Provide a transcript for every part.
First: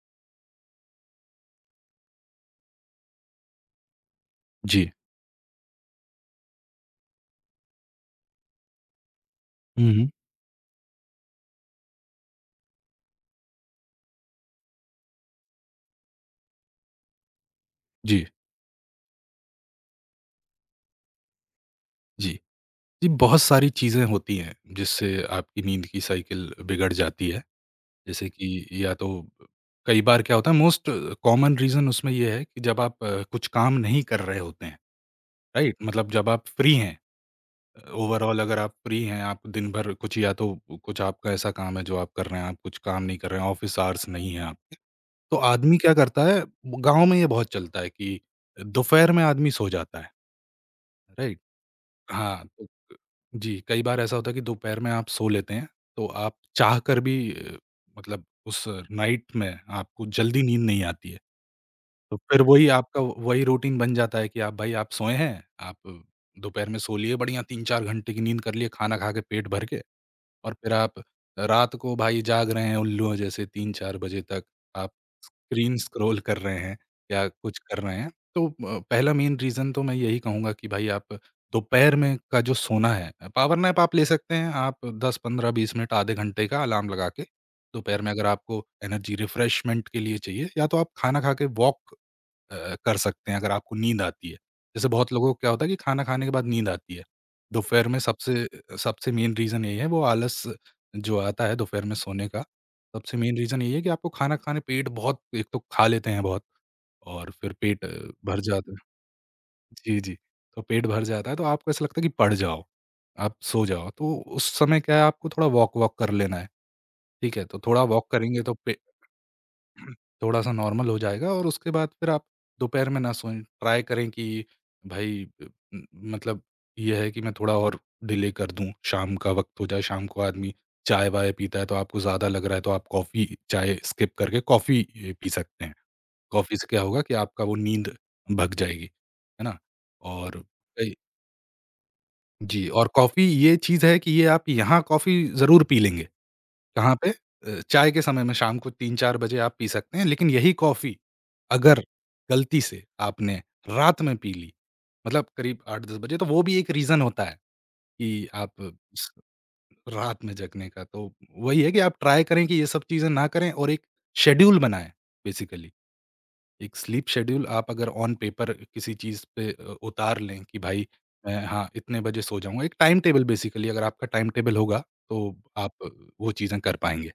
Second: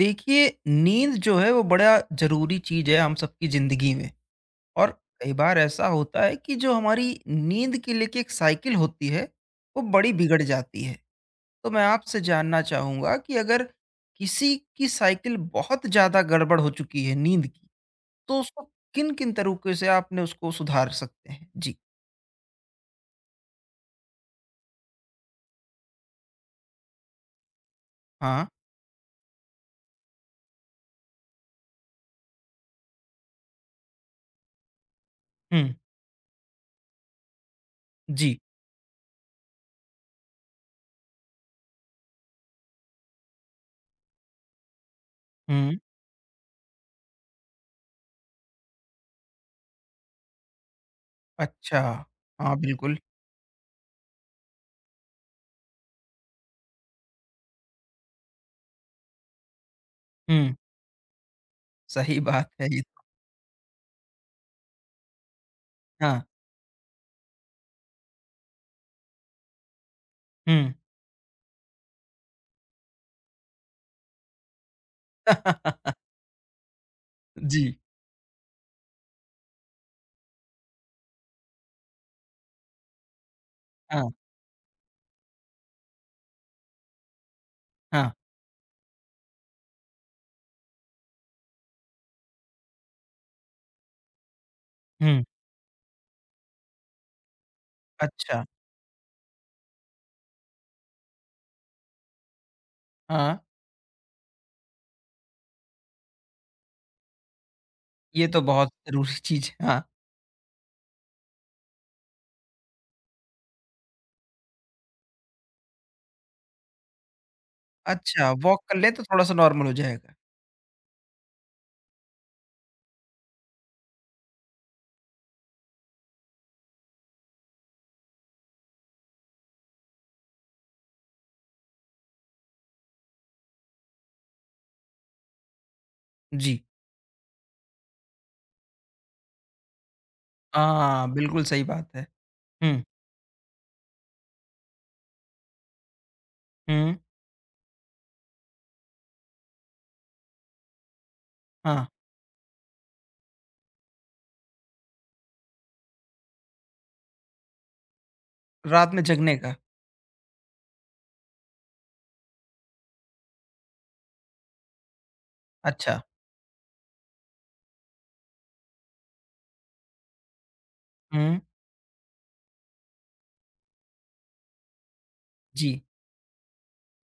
देखिए, नींद जो है वो बड़ा ज़रूरी चीज़ है हम सबकी ज़िंदगी में। जी। और कई बार ऐसा होता है कि जो हमारी नींद की लेके एक साइकिल होती है, वो हुँ, हुँ। बड़ी बिगड़ जाती है। तो मैं आपसे जानना चाहूँगा कि अगर किसी की साइकिल बहुत ज़्यादा गड़बड़ हो चुकी है नींद की, जी, तो उसको किन किन तरीके से आपने उसको सुधार सकते हैं। जी जी। जी, बहुत सारी चीज़ें होती हैं जिससे आपकी नींद की साइकिल बिगड़ जाती है। जैसे हाँ। कि या तो कई बार क्या होता है, मोस्ट कॉमन रीज़न उसमें ये है कि जब आप कुछ काम नहीं कर रहे होते हैं, हुँ, राइट? मतलब जब आप फ्री हैं, जी। ओवरऑल अगर आप फ्री हैं, आप दिन भर कुछ या तो कुछ आपका ऐसा काम है जो आप कर रहे हैं, आप कुछ काम नहीं कर रहे हैं, ऑफ़िस आवर्स नहीं हैं आपके, तो आदमी हुँ, क्या करता है, गाँव में ये बहुत चलता है कि दोपहर में आदमी सो जाता है, राइट? अच्छा। हाँ। हाँ, तो बिल्कुल। जी, कई बार ऐसा होता है कि दोपहर में आप सो लेते हैं, तो आप चाहकर भी मतलब उस नाइट में आपको जल्दी हुँ, नींद नहीं आती है। तो सही फिर बात वही है ये आपका तो। वही रूटीन बन जाता है कि आप भाई आप सोए हैं, आप हाँ। दोपहर में सो लिए बढ़िया 3-4 घंटे की नींद कर लिए, खाना खा के पेट भर के। और फिर हुँ। आप रात को भाई जाग रहे हैं उल्लुओं जैसे 3-4 बजे तक, आप स्क्रीन स्क्रॉल कर रहे हैं या कुछ जी। कर रहे हैं। तो पहला मेन रीज़न तो मैं यही कहूँगा कि भाई आप दोपहर में का जो सोना है, पावर नैप आप ले हाँ। सकते हैं, आप 10, 15, 20 मिनट आधे घंटे का अलार्म लगा के, दोपहर में हाँ। अगर आपको एनर्जी रिफ्रेशमेंट के लिए चाहिए या तो आप खाना खा के वॉक कर सकते हैं अगर आपको नींद आती है। जैसे बहुत हुँ। लोगों को क्या होता है कि खाना खाने के बाद नींद आती है। दोपहर में अच्छा। सबसे सबसे मेन रीज़न यही है वो आलस जो आता है दोपहर में सोने का, सबसे मेन हाँ। रीज़न यही है कि आपको खाना खाने पेट बहुत एक तो खा लेते हैं बहुत, और फिर पेट ये भर तो बहुत जाता है। ज़रूरी चीज़ है। हाँ। जी, जी। तो पेट भर जाता है तो आपको ऐसा लगता है कि पड़ जाओ, आप सो जाओ। तो उस समय क्या है, आपको थोड़ा वॉक-वॉक कर लेना है, ठीक है? तो थोड़ा वॉक अच्छा, करेंगे तो वॉक पे कर लें तो थोड़ा-सा नॉर्मल हो जाएगा। थोड़ा-सा नॉर्मल हो जाएगा और उसके बाद फिर आप दोपहर में ना सोएँ। ट्राई करें कि भई उम, मतलब ये है कि मैं थोड़ा और डिले कर दूँ, शाम का वक़्त हो जाए, शाम को आदमी चाय-वाय पीता है तो आपको ज़्यादा लग रहा है तो आप कॉफ़ी, चाय स्किप करके कॉफ़ी पी सकते हैं। कॉफ़ी जी। से क्या होगा कि आपका वो नींद भग जाएगी, है ना? और कई हाँ, बिल्कुल सही बात है। जी, हुँ। और कॉफ़ी ये चीज़ है कि ये आप यहाँ कॉफ़ी ज़रूर पी लेंगे। कहाँ हुँ। पे चाय के समय में शाम को 3-4 बजे आप पी सकते हैं, लेकिन यही कॉफ़ी अगर हाँ। गलती से आपने रात में पी ली, मतलब करीब 8-10 बजे तो वो भी एक रीज़न होता है कि आप रात में स जगने का। रात में जगने का। तो वही है कि आप ट्राई करें कि ये सब चीज़ें ना करें और एक शेड्यूल बनाएँ बेसिकली। अच्छा। एक स्लीप शेड्यूल आप अगर ऑन पेपर किसी चीज़ पे उतार लें कि भाई हुँ। मैं हाँ, इतने बजे सो जाऊँगा। एक टाइम टेबल बेसिकली अगर आपका टाइम टेबल होगा, तो आप जी। वो चीज़ें कर पाएँगे।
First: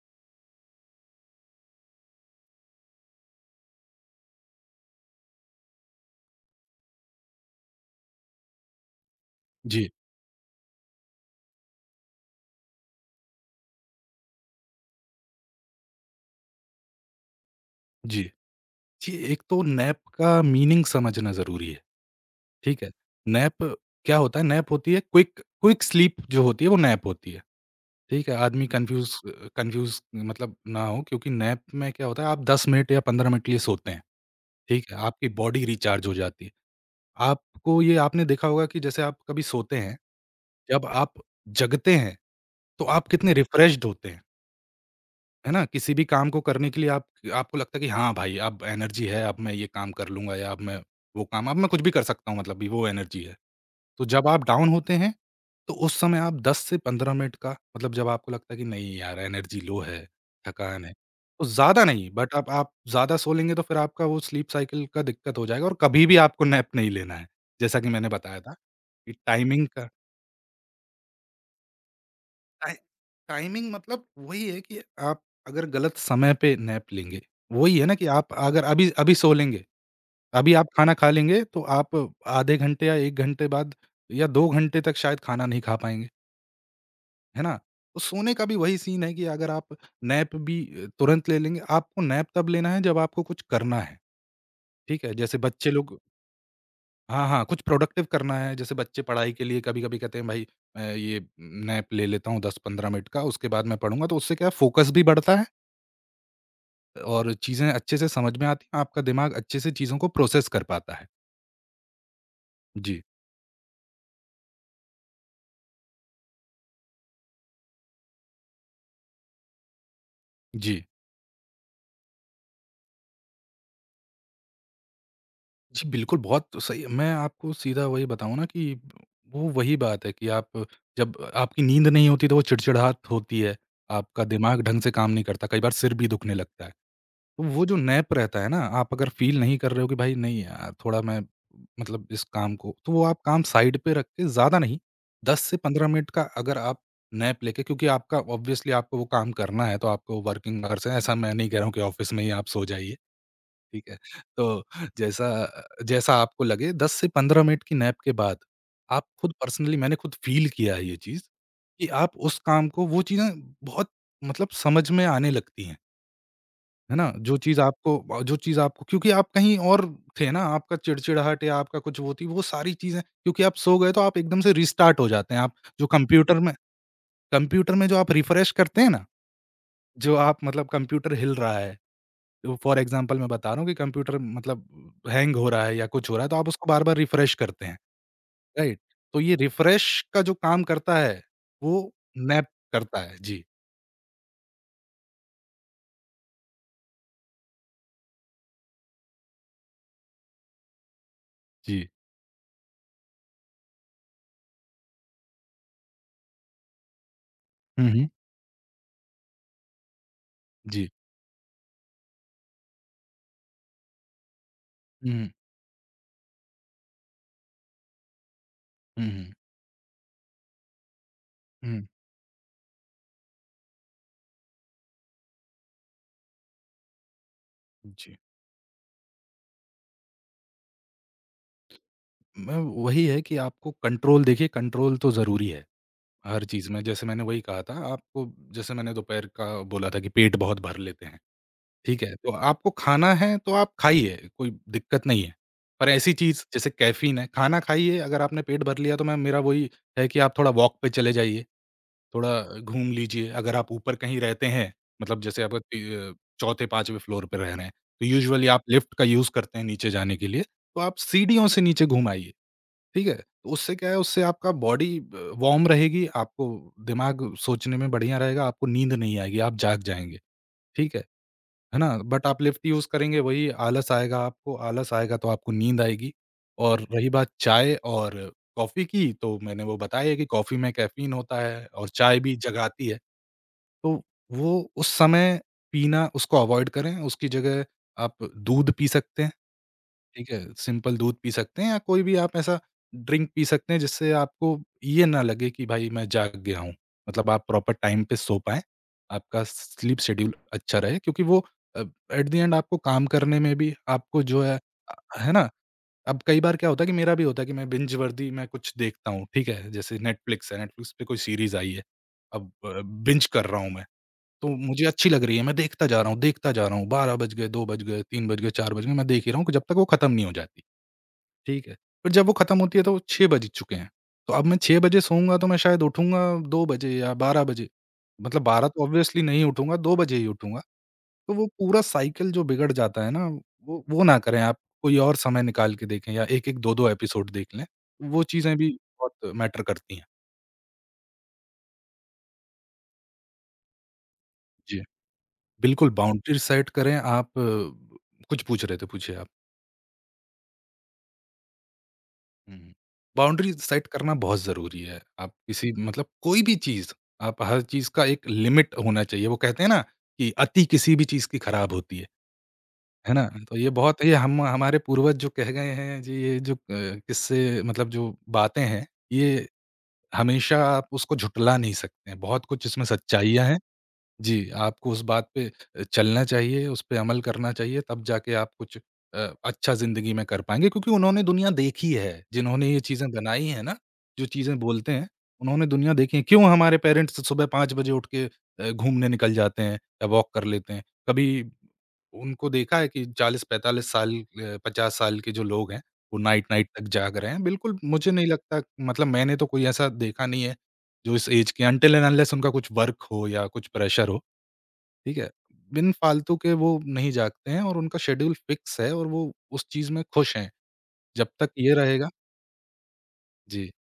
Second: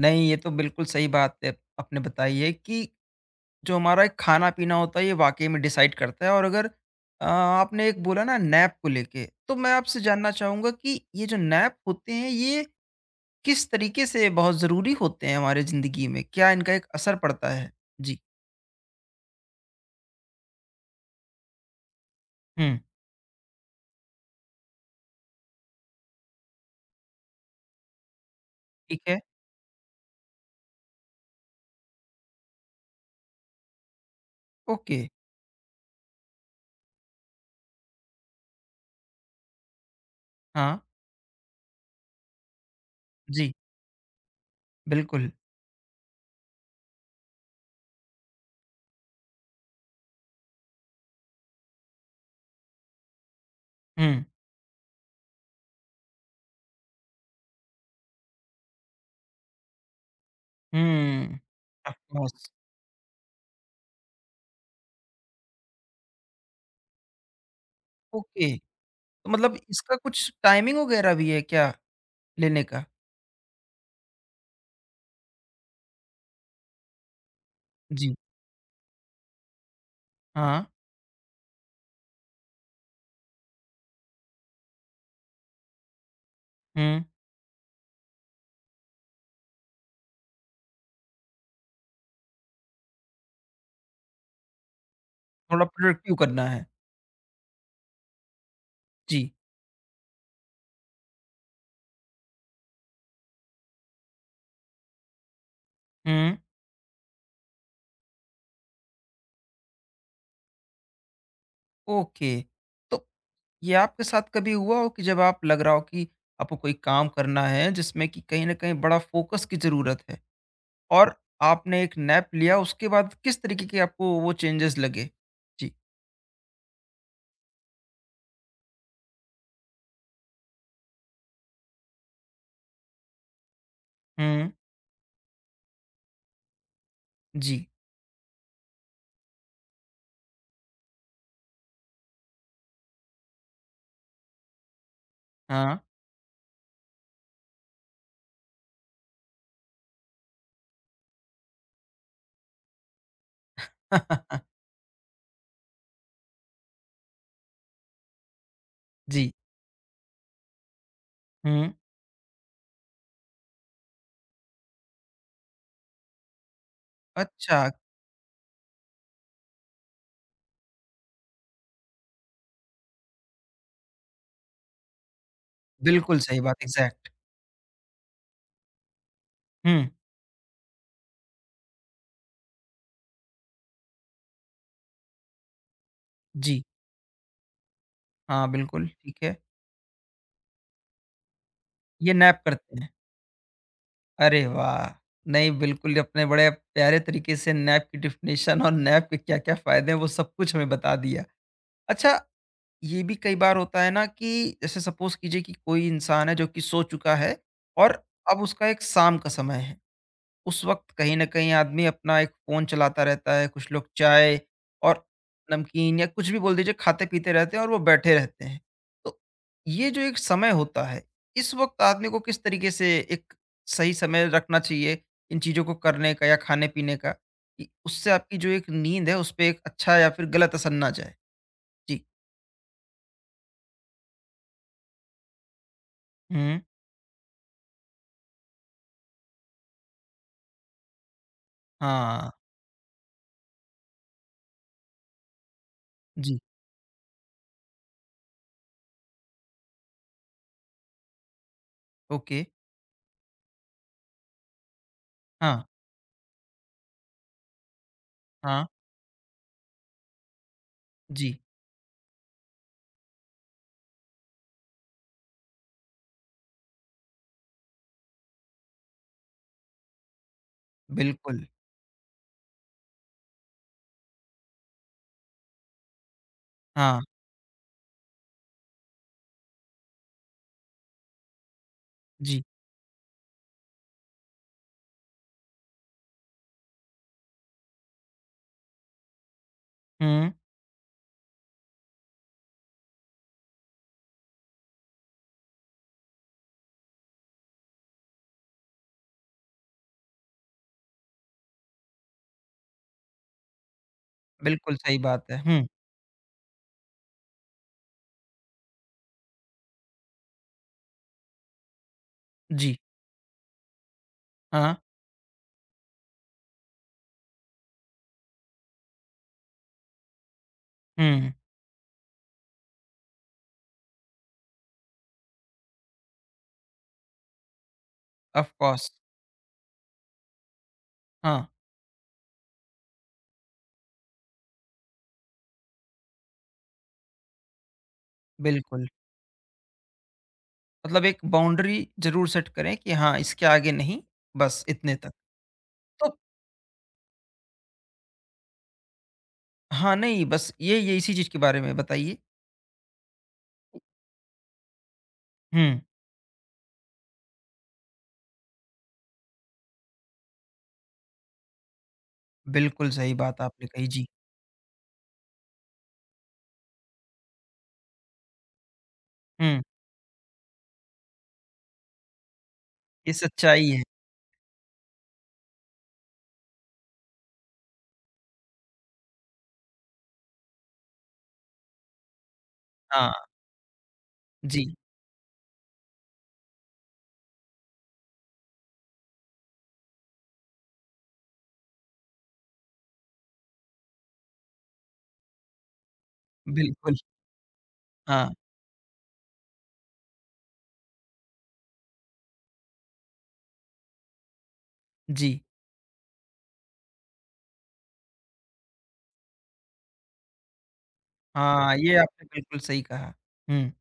नहीं, ये तो बिल्कुल सही बात है आपने बताई है कि जो हमारा एक खाना-पीना होता है, ये वाक़ई में डिसाइड करता है। और अगर आपने एक बोला ना नैप को लेके, तो मैं जी। आपसे जानना चाहूँगा कि ये जो नैप होते हैं, ये किस तरीके से बहुत ज़रूरी होते हैं हमारे ज़िंदगी में? क्या इनका एक असर पड़ता है? जी। जी। जी, एक तो नैप का मीनिंग समझना ज़रूरी है, हुँ, ठीक है? नैप क्या होता है, नैप होती है क्विक क्विक स्लीप जो होती है वो नैप होती है, ठीक है? आदमी ठीक कन्फ्यूज़ है। अ, कन्फ्यूज़ मतलब ना हो क्योंकि नैप में क्या होता है आप 10 मिनट या 15 मिनट के लिए सोते हैं, ठीक है? ओके। आपकी बॉडी रिचार्ज हो जाती है। आपको ये आपने देखा होगा कि जैसे आप कभी सोते हैं, हाँ, जब आप जगते हैं, तो आप कितने जी, रिफ्रेश्ड होते हैं। बिल्कुल। है ना? किसी भी काम को करने के लिए आप आपको लगता है कि हाँ भाई, अब एनर्जी है, अब मैं ये काम कर लूँगा या अब मैं वो काम अब मैं कुछ भी कर सकता हूँ मतलब भी वो एनर्जी है। तो हुँ, जब आप डाउन होते हैं, तो उस समय आप 10 से 15 मिनट का मतलब जब आपको लगता है कि नहीं यार एनर्जी लो है, थकान है, हुँ। तो ज़्यादा ऑफ़ नहीं बट अब कोर्स। आप ज़्यादा सो लेंगे तो फिर आपका वो स्लीप साइकिल का दिक्कत हो जाएगा और कभी भी आपको नैप नहीं लेना है। जैसा कि मैंने बताया ओके। था, तो कि मतलब टाइमिंग का इसका कुछ टाइमिंग वगैरह भी है क्या लेने टाइ का? टाइमिंग मतलब वही है कि आप अगर गलत समय पे नैप लेंगे, वही है ना कि जी। आप अगर अभी अभी सो लेंगे, अभी हाँ। आप खाना खा लेंगे तो आप आधे घंटे या 1 घंटे बाद या 2 घंटे तक शायद खाना नहीं खा पाएँगे, हुँ। है ना? तो सोने का भी वही सीन है कि अगर आप नैप भी तुरंत ले लेंगे, आपको नैप तब लेना है जब आपको कुछ करना है, ठीक है? जैसे थोड़ा बच्चे लोग प्रोडक्टिव करना है। हाँ, हाँ, कुछ प्रोडक्टिव करना है, जैसे बच्चे जी। पढ़ाई के लिए कभी-कभी कहते हैं भाई ये नैप ले लेता हूँ 10-15 मिनट का, उसके बाद मैं पढ़ूँगा, तो उससे क्या है फ़ोकस भी बढ़ता है हुँ। और चीज़ें अच्छे से समझ में आती हैं, आपका दिमाग अच्छे से चीज़ों को प्रोसेस कर पाता है। ओके। जी, तो ये आपके साथ कभी हुआ हो कि जब आप लग रहा हो कि आपको कोई काम करना है जिसमें कि कहीं न कहीं बड़ा फ़ोकस की ज़रूरत है? जी। और आपने एक नैप लिया उसके बाद किस तरीके के आपको वो चेंजेस लगे? जी। जी, बिल्कुल, बहुत तो सही मैं आपको सीधा वही बताऊँ ना कि वो वही बात है कि आप जब आपकी नींद नहीं होती तो वो चिड़चिड़ाहट होती है, आपका हुँ। दिमाग ढंग से काम नहीं करता, कई बार सिर भी दुखने लगता है। तो वो जी। जो नैप रहता है ना, आप अगर फ़ील नहीं कर रहे हो कि भाई नहीं यार थोड़ा मैं मतलब इस काम को तो वो आप काम साइड पे रख के ज़्यादा नहीं, 10 से हाँ। 15 मिनट का अगर आप नैप लेके क्योंकि आपका ऑब्वियसली आपको वो काम करना है तो आपको वर्किंग आवर्स हैं, ऐसा मैं नहीं कह रहा हूँ कि ऑफ़िस में ही आप सो जाइए, ठीक है? तो जैसा जैसा आपको लगे 10 से 15 मिनट की नैप के बाद, आप खुद जी। पर्सनली मैंने खुद फ़ील किया है ये चीज़, हुँ। कि आप उस काम को वो चीज़ें बहुत मतलब समझ में आने लगती हैं। है ना? अच्छा, जो चीज़ आपको क्योंकि आप कहीं और थे ना, आपका चिड़चिड़ाहट या आपका कुछ वो थी, वो सारी चीज़ें क्योंकि आप सो गए तो आप एकदम से रिस्टार्ट हो जाते हैं। आप जो बिल्कुल कंप्यूटर सही में बात, एग्ज़ैक्ट। जो आप रिफ्रेश करते हैं ना, हुँ। जो आप मतलब कंप्यूटर हिल रहा है, तो फॉर एग्ज़ाम्पल मैं बता रहा हूँ कि कंप्यूटर मतलब हैंग हो रहा है या कुछ हो रहा है, तो आप जी। उसको बार-बार रिफ्रेश करते हैं, हाँ, राइट? बिल्कुल, ठीक तो ये है। रिफ्रेश का जो काम करता है, वो ये नैप नैप करते हैं। करता है। जी, अरे वाह! नहीं, बिल्कुल आपने बड़े प्यारे तरीके से नैप की डेफिनेशन और नैप के क्या-क्या फ़ायदे हैं वो सब कुछ हमें बता दिया। जी। अच्छा, ये भी कई बार होता है ना कि जैसे सपोज़ कीजिए कि कोई इंसान है जो कि सो चुका है हुँ, और हुँ। अब उसका एक शाम का समय है। उस जी। वक़्त कहीं न कहीं आदमी अपना एक फ़ोन चलाता रहता है, कुछ लोग चाय और हुँ, हुँ। नमकीन या कुछ भी बोल दीजिए खाते-पीते रहते हैं और वो बैठे रहते हैं। हुँ, तो हुँ। ये जो एक समय होता है, इस हुँ, वक़्त आदमी को किस तरीके से एक सही समय रखना चाहिए इन चीज़ों को करने का या खाने-पीने का कि उससे जी। आपकी जो एक नींद है, उसपे एक अच्छा या फिर गलत असर ना जाए? जी। मैं वही है कि आपको कंट्रोल देखिए कंट्रोल तो ज़रूरी है, हर हुँ। चीज़ में। जैसे मैंने वही कहा था आपको जैसे मैंने दोपहर का बोला था कि पेट बहुत भर लेते हैं, ठीक है? हाँ। तो आपको खाना है तो आप खाइए, कोई दिक्कत नहीं है। पर ऐसी जी। चीज़ जैसे कैफ़ीन है, खाना खाइए अगर आपने पेट भर लिया तो मैम मेरा वही है कि आप थोड़ा वॉक पे चले जाइए, ओके। थोड़ा घूम लीजिए। अगर आप ऊपर कहीं रहते हैं, मतलब जैसे आप हाँ। ती चौथे, 5वें फ्लोर पे रह रहे हैं, तो यूजुअली आप हाँ। लिफ्ट का यूज़ करते हैं नीचे जाने के लिए, तो आप जी। सीढ़ियों से नीचे घूम आइए। ठीक है? तो उससे क्या है, उससे आपका बॉडी वार्म रहेगी, आपको दिमाग सोचने में बढ़िया रहेगा, आपको नींद नहीं आएगी, आप जाग जाएँगे, ठीक है? बिल्कुल। है ना? बट आप लिफ़्ट यूज़ करेंगे वही आलस आएगा आपको, आलस आएगा तो आपको नींद आएगी और हाँ। रही बात चाय और कॉफ़ी की, तो मैंने वो बताया है कि कॉफ़ी में कैफ़ीन होता है और चाय भी जी। जगाती है, तो वो उस समय पीना उसको अवॉइड करें, उसकी जगह आप दूध पी सकते हैं। ठीक हुँ। है, सिंपल दूध पी सकते हैं या कोई भी आप ऐसा ड्रिंक पी सकते हैं जिससे आपको ये ना लगे कि भाई मैं जाग गया हूँ। मतलब आप प्रॉपर टाइम पे सो पाएँ, आपका स्लीप शेड्यूल अच्छा रहे क्योंकि वो अ, एट द एंड आपको काम करने में भी आपको जो है बिल्कुल सही बात है है। ना? हुँ। अब कई बार क्या होता है कि मेरा भी होता है कि मैं बिंज वर्दी मैं कुछ देखता हूँ, ठीक है? जैसे नेटफ्लिक्स है, नेटफ्लिक्स पे कोई सीरीज़ आई है, अब जी। बिंज कर रहा हूँ मैं, तो हाँ। मुझे अच्छी लग रही है, मैं देखता जा रहा हूँ, देखता जा रहा हूँ, 12 बज गए, 2 बज गए, 3 बज गए, 4 बज गए, मैं देख ही रहा हूँ कि जब तक वो खत्म नहीं हो जाती। हुँ। ठीक है। फिर जब वो खत्म होती है तो 6 बज चुके हैं। तो अब मैं 6 बजे सोऊँगा तो मैं शायद उठूँगा 2 बजे या 12 बजे। मतलब ऑफ़ 12 तो कोर्स। ऑब्वियसली नहीं उठूँगा, 2 बजे ही उठूँगा। तो हाँ, वो पूरा साइकिल जो बिगड़ जाता है ना, वो ना करें आप। कोई और समय निकाल के देखें या 1-1, 2-2 एपिसोड देख लें। वो चीज़ें भी बिल्कुल। बहुत मैटर करती हैं। मतलब एक बाउंड्री ज़रूर सेट करें कि हाँ, इसके आगे नहीं, बस जी। इतने तक। बिल्कुल तो बाउंड्री सेट करें आप कुछ पूछ रहे थे, पूछिए आप। हाँ, नहीं बस ये इसी चीज़ के बारे में बताइए। हुँ। बाउंड्री सेट करना बहुत ज़रूरी है। आप किसी हुँ, मतलब कोई भी चीज़, आप हर चीज़ का एक लिमिट होना चाहिए। वो कहते हैं ना कि अति किसी भी चीज़ की खराब होती है। बिल्कुल है सही ना? बात तो आपने ये कही, बहुत जी। ये हम हमारे पूर्वज जो कह गए हैं जी ये जो किस्से मतलब जो बातें हैं, ये हुँ, हमेशा आप उसको झुटला नहीं सकते हैं। बहुत कुछ इसमें ये सच्चाइयाँ हैं। सच्चाई है। जी, आपको उस बात पे चलना चाहिए, उस पे अमल करना चाहिए, तब जाके आप कुछ अच्छा ज़िंदगी में कर पाएँगे क्योंकि उन्होंने दुनिया देखी है, जिन्होंने ये चीज़ें हाँ, बनाई हैं ना, जो चीज़ें जी, बोलते हैं, उन्होंने दुनिया देखी है। क्यों हमारे पेरेंट्स सुबह 5 बजे उठ के घूमने निकल जाते हैं या वॉक कर लेते हैं? कभी उनको देखा है कि 40-45 साल 50 साल के जो लोग हैं, वो नाइट-नाइट तक बिल्कुल। जाग रहे हैं? बिल्कुल, मुझे नहीं हाँ, लगता मतलब मैंने तो कोई ऐसा देखा नहीं है, जो इस ऐज के अंटिल एंड अनलेस उनका कुछ वर्क हो या कुछ प्रेशर हो। ठीक है? जी। बिन फालतू के वो नहीं जागते हैं और उनका शेड्यूल फ़िक्स है और वो उस चीज़ में खुश हैं। जब तक ये हाँ, ये रहेगा आपने बिल्कुल सही कहा। जी, हुँ।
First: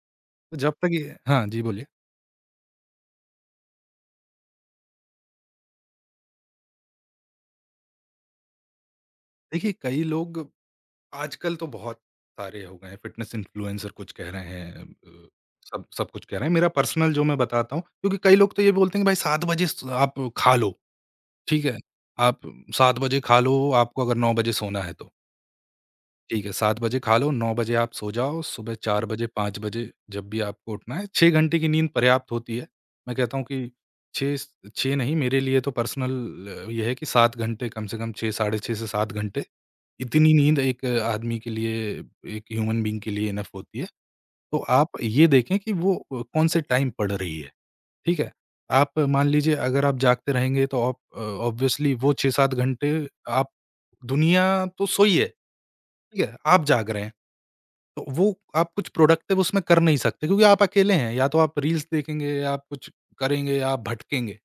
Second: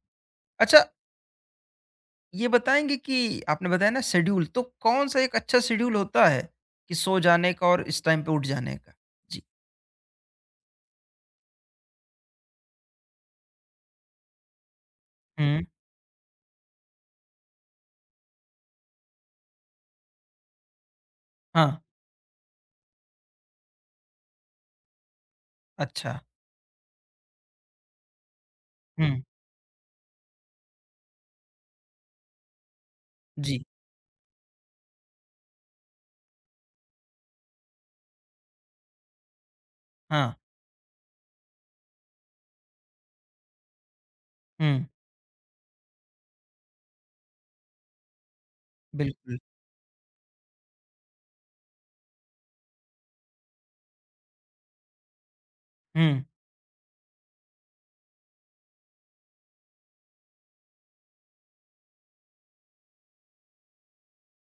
तो जब अच्छा, तक ये हाँ जी, बोलिए। ये बताएँगे कि आपने बताया ना शेड्यूल, तो कौन-सा एक अच्छा शेड्यूल होता है कि सो जाने का और इस टाइम पे उठ जाने का? जी। देखिए, कई लोग आजकल तो बहुत सारे हो गए हैं, फ़िटनेस इन्फ्लुएंसर कुछ कह रहे हैं हुँ। सब सब कुछ कह रहे हैं। मेरा पर्सनल जो मैं बताता हूँ क्योंकि कई लोग तो ये बोलते हैं कि भाई 7 बजे स आप खा लो, ठीक हाँ। है? आप 7 बजे खा लो, आपको अगर 9 बजे सोना है तो। अच्छा। ठीक है, 7 बजे खा लो, 9 बजे आप सो जाओ, सुबह 4 हुँ। बजे, 5 बजे जब भी आपको उठना है, 6 घंटे की नींद पर्याप्त होती है। मैं कहता हूँ जी। कि 6 स 6 नहीं मेरे लिए तो पर्सनल ये है कि 7 घंटे कम से कम 6 साढ़े 6 से 7 घंटे, इतनी हाँ। नींद एक आदमी के लिए, एक ह्यूमन बीइंग के लिए इनफ होती है। तो हुँ। आप ये देखें कि वो कौन से टाइम पड़ रही है, ठीक है? आप मान बिल्कुल। लीजिए अगर आप जागते रहेंगे तो आप ऑब्वियसली वो 6-7 घंटे आप दुनिया तो सोई है, ठीक हुँ। है? आप जाग रहे हैं। तो वो आप कुछ प्रोडक्टिव उसमें कर नहीं सकते क्योंकि आप अकेले हैं, या तो आप रील्स देखेंगे या आप कुछ करेंगे या आप भटकेंगे,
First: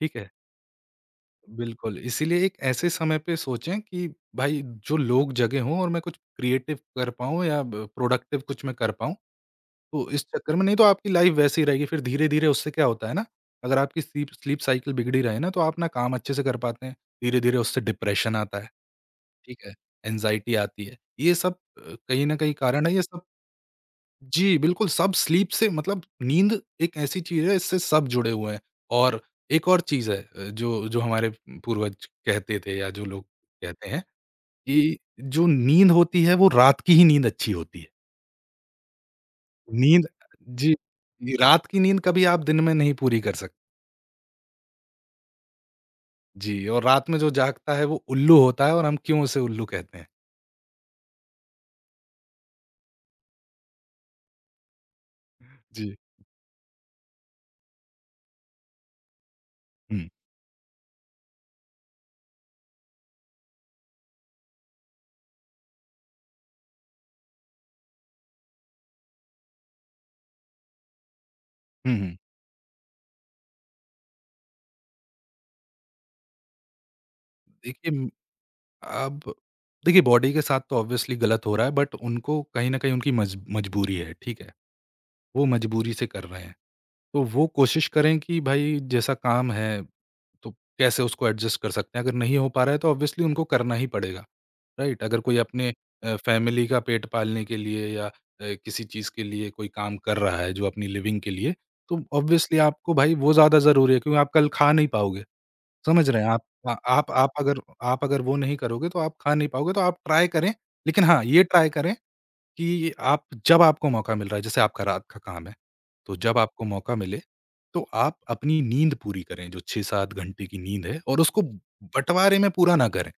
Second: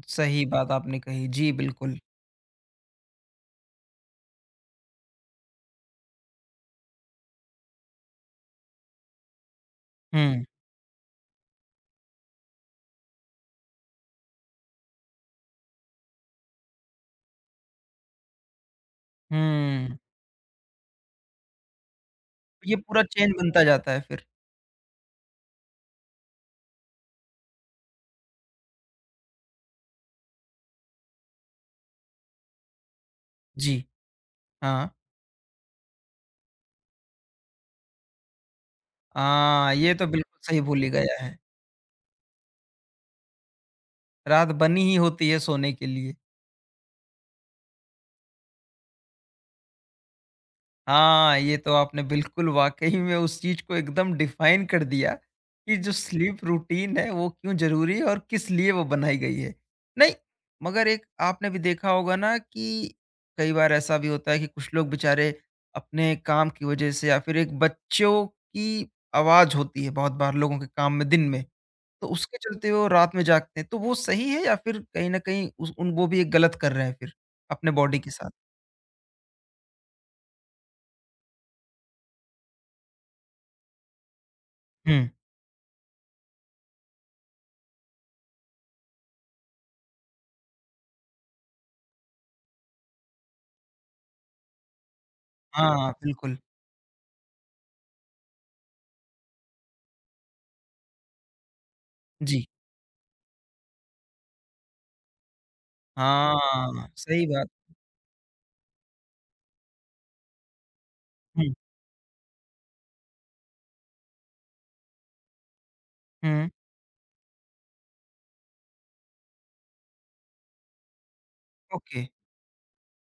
ठीक है? सही बात आपने कही, जी, बिल्कुल, बिल्कुल। इसीलिए एक ऐसे समय पे सोचें कि भाई जो लोग जगें हों और मैं कुछ क्रिएटिव कर पाऊँ या ब प्रोडक्टिव कुछ मैं कर पाऊँ, तो इस हुँ। चक्कर में नहीं तो आपकी लाइफ़ वैसे ही रहेगी फिर धीरे-धीरे उससे क्या होता है ना, अगर आपकी स्लीप स्लीप साइकिल बिगड़ी रहे ना तो आप ना काम अच्छे से कर पाते हैं, धीरे-धीरे उससे डिप्रेशन आता है, ठीक है? हुँ। एंग्ज़ायटी आती है, ये सब कहीं न कहीं ये कारण है ये पूरा सब चेन बनता जाता है फिर। जी, बिल्कुल, सब स्लीप से मतलब नींद एक ऐसी चीज़ है, इससे सब जुड़े हुए हैं और एक और चीज़ है जो जो हमारे पूर्वज कहते थे या जो लोग जी। कहते हैं हाँ। कि जो नींद होती है, वो रात की ही नींद अच्छी होती है। हाँ, ये नींद तो बिल्कुल सही जी, भूल ही गया जी, है। रात की नींद कभी आप दिन में नहीं पूरी कर सकते। रात बनी ही होती है सोने के लिए। जी, और रात में जो जागता है, वो उल्लू होता है और हम क्यों उसे उल्लू कहते हैं। हाँ, ये तो आपने बिल्कुल वाक़ई में उस चीज़ को एकदम डिफ़ाइन कर दिया कि जो जी, स्लीप रूटीन है वो क्यों ज़रूरी है और किस लिए वो बनाई गई है। हुँ, नहीं, मगर एक आपने भी देखा होगा ना कि कई बार ऐसा भी होता है कि कुछ लोग बेचारे अपने काम की वज़ह से या फिर एक बच्चों की आवाज़ होती है बहुत बार लोगों के काम में दिन में, हुँ, तो हुँ। उसके चलते वो रात में जागते हैं। तो वो सही है या फिर कहीं न कहीं उस उन वो भी एक गलत कर रहे हैं फिर अपने देखिए बॉडी म के साथ? अब देखिए बॉडी के साथ तो ऑब्वियसली गलत हो रहा है, बट उनको कहीं न कहीं उनकी मज मजबूरी है, ठीक है। हुँ। वो मजबूरी से कर रहे हैं। तो वो कोशिश करें कि भाई जैसा काम है, तो कैसे उसको एडजस्ट कर सकते हैं। अगर नहीं हो पा रहा है तो ऑब्वियसली उनको करना ही पड़ेगा, राइट? अगर कोई अपने हाँ, बिल्कुल। फैमिली का पेट पालने के लिए या किसी चीज़ के लिए कोई काम कर रहा है जो अपनी लिविंग के लिए, तो जी। ऑब्वियसली आपको भाई वो ज़्यादा ज़रूरी है क्योंकि आप कल खा नहीं पाओगे, समझ रहे हैं आप? अ, हाँ, आप सही आप बात। अगर आप अगर वो नहीं करोगे तो आप खा नहीं पाओगे, तो आप ट्राई करें, लेकिन हाँ, ये हुँ। ट्राई करें कि आप जब आपको मौका मिल रहा है, जैसे आपका रात का काम है, तो जब हुँ। आपको मौका मिले, तो आप अपनी नींद पूरी करें, जो 6-7 घंटे की नींद है और उसको ओके। बँटवारे में पूरा ना करें,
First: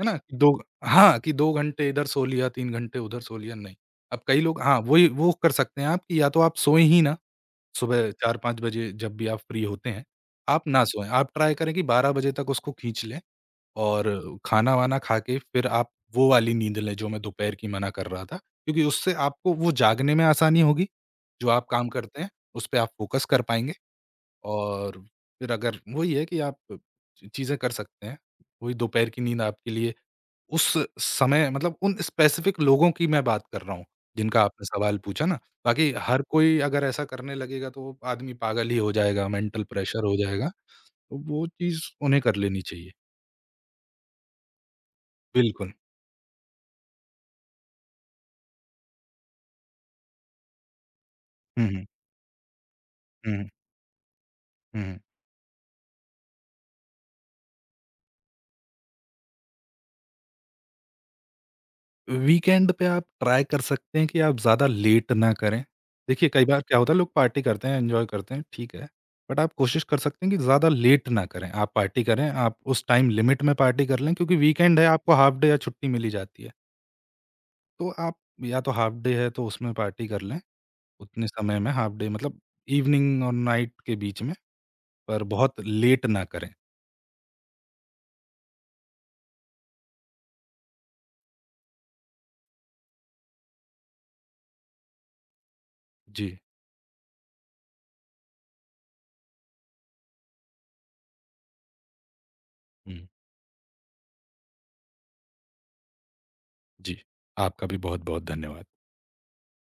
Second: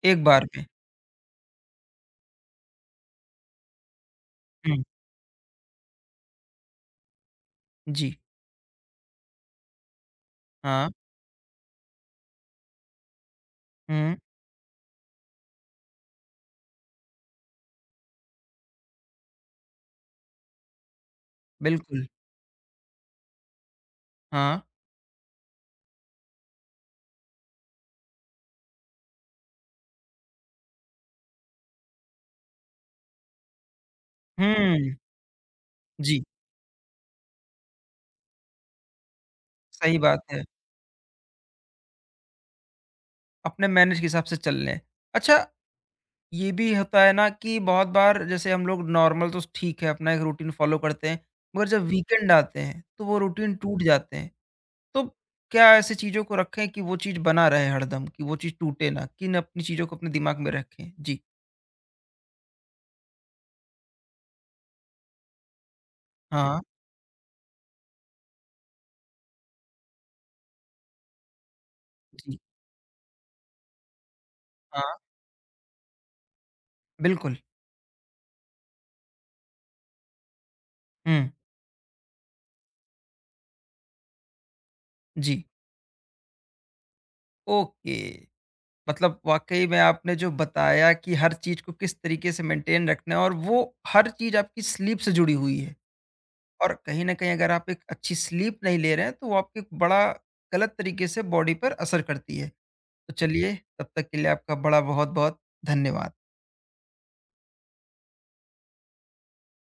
है ना? एक बार 2 में। हाँ, कि 2 घंटे इधर सो लिया, 3 घंटे उधर सो लिया, नहीं। अब कई लोग हाँ, हुँ। वही वो कर सकते हैं आप कि या तो आप सोएँ ही ना, सुबह जी। 4-5 बजे जब भी आप फ्री होते हैं, आप ना हाँ। सोएँ। आप ट्राई करें कि 12 बजे तक उसको खींच लें और हुँ। खाना-वाना खा के फिर आप वो वाली नींद लें जो मैं दोपहर की मना कर रहा था, क्योंकि उससे आपको वो जागने में आसानी होगी, जो आप काम बिल्कुल। करते हैं, उस पे आप फ़ोकस कर पाएँगे हाँ। और फिर अगर वही है कि आप ची चीज़ें कर सकते हैं। वही दोपहर की नींद आपके लिए उस समय मतलब उन स्पेसिफ़िक लोगों की मैं बात कर रहा हूँ, जिनका आपने हुँ। सवाल पूछा ना। बाकी हर जी, कोई अगर ऐसा करने लगेगा तो वो आदमी पागल ही हो जाएगा, मेंटल सही प्रेशर हो बात है। जाएगा, तो वो चीज़ उन्हें कर लेनी चाहिए। अपने मैनेज के हिसाब से चल लें। अच्छा, बिल्कुल। ये भी होता है ना कि बहुत बार जैसे हम लोग नॉर्मल तो ठीक है, अपना एक रूटीन फ़ॉलो करते हैं, हुँ, मगर जब हुँ। वीकेंड आते हैं, तो वो हुँ, हुँ। रूटीन टूट जाते हैं। हुँ। तो क्या ऐसी चीज़ों को रखें कि वो चीज़ बना रहे हरदम, कि वो चीज़ टूटे ना? किन अपनी चीज़ों को अपने दिमाग में रखें? जी। वीकेंड पे आप ट्राई कर सकते हैं कि आप ज़्यादा लेट ना करें। देखिए, कई बार हाँ। क्या होता है लोग पार्टी करते हैं, एन्जॉय करते हैं, ठीक है। बट आप कोशिश कर सकते हैं कि ज़्यादा लेट ना करें। आप पार्टी करें, जी। आप उस टाइम लिमिट में पार्टी कर लें क्योंकि वीकेंड है, हाँ, आपको हाल्फ डे या छुट्टी मिली जाती है। बिल्कुल। तो आप या तो हाल्फ डे है तो उसमें पार्टी कर लें, उतने हुँ। समय में हाल्फ डे मतलब इवनिंग और नाइट के बीच में, पर जी, बहुत लेट ना करें। ओके। मतलब वाक़ई में आपने जो बताया कि हर चीज़ को किस तरीके से मेंटेन रखना है और वो हर चीज़ आपकी स्लीप से जुड़ी हुई है। जी। और कहीं न कहीं अगर आप एक अच्छी स्लीप नहीं ले रहे हैं, तो वो आपके बड़ा गलत तरीके से बॉडी पर असर करती है। हुँ, तो चलिए, तब तक के लिए आपका बड़ा बहुत-बहुत धन्यवाद। जी। आपका भी बहुत-बहुत धन्यवाद।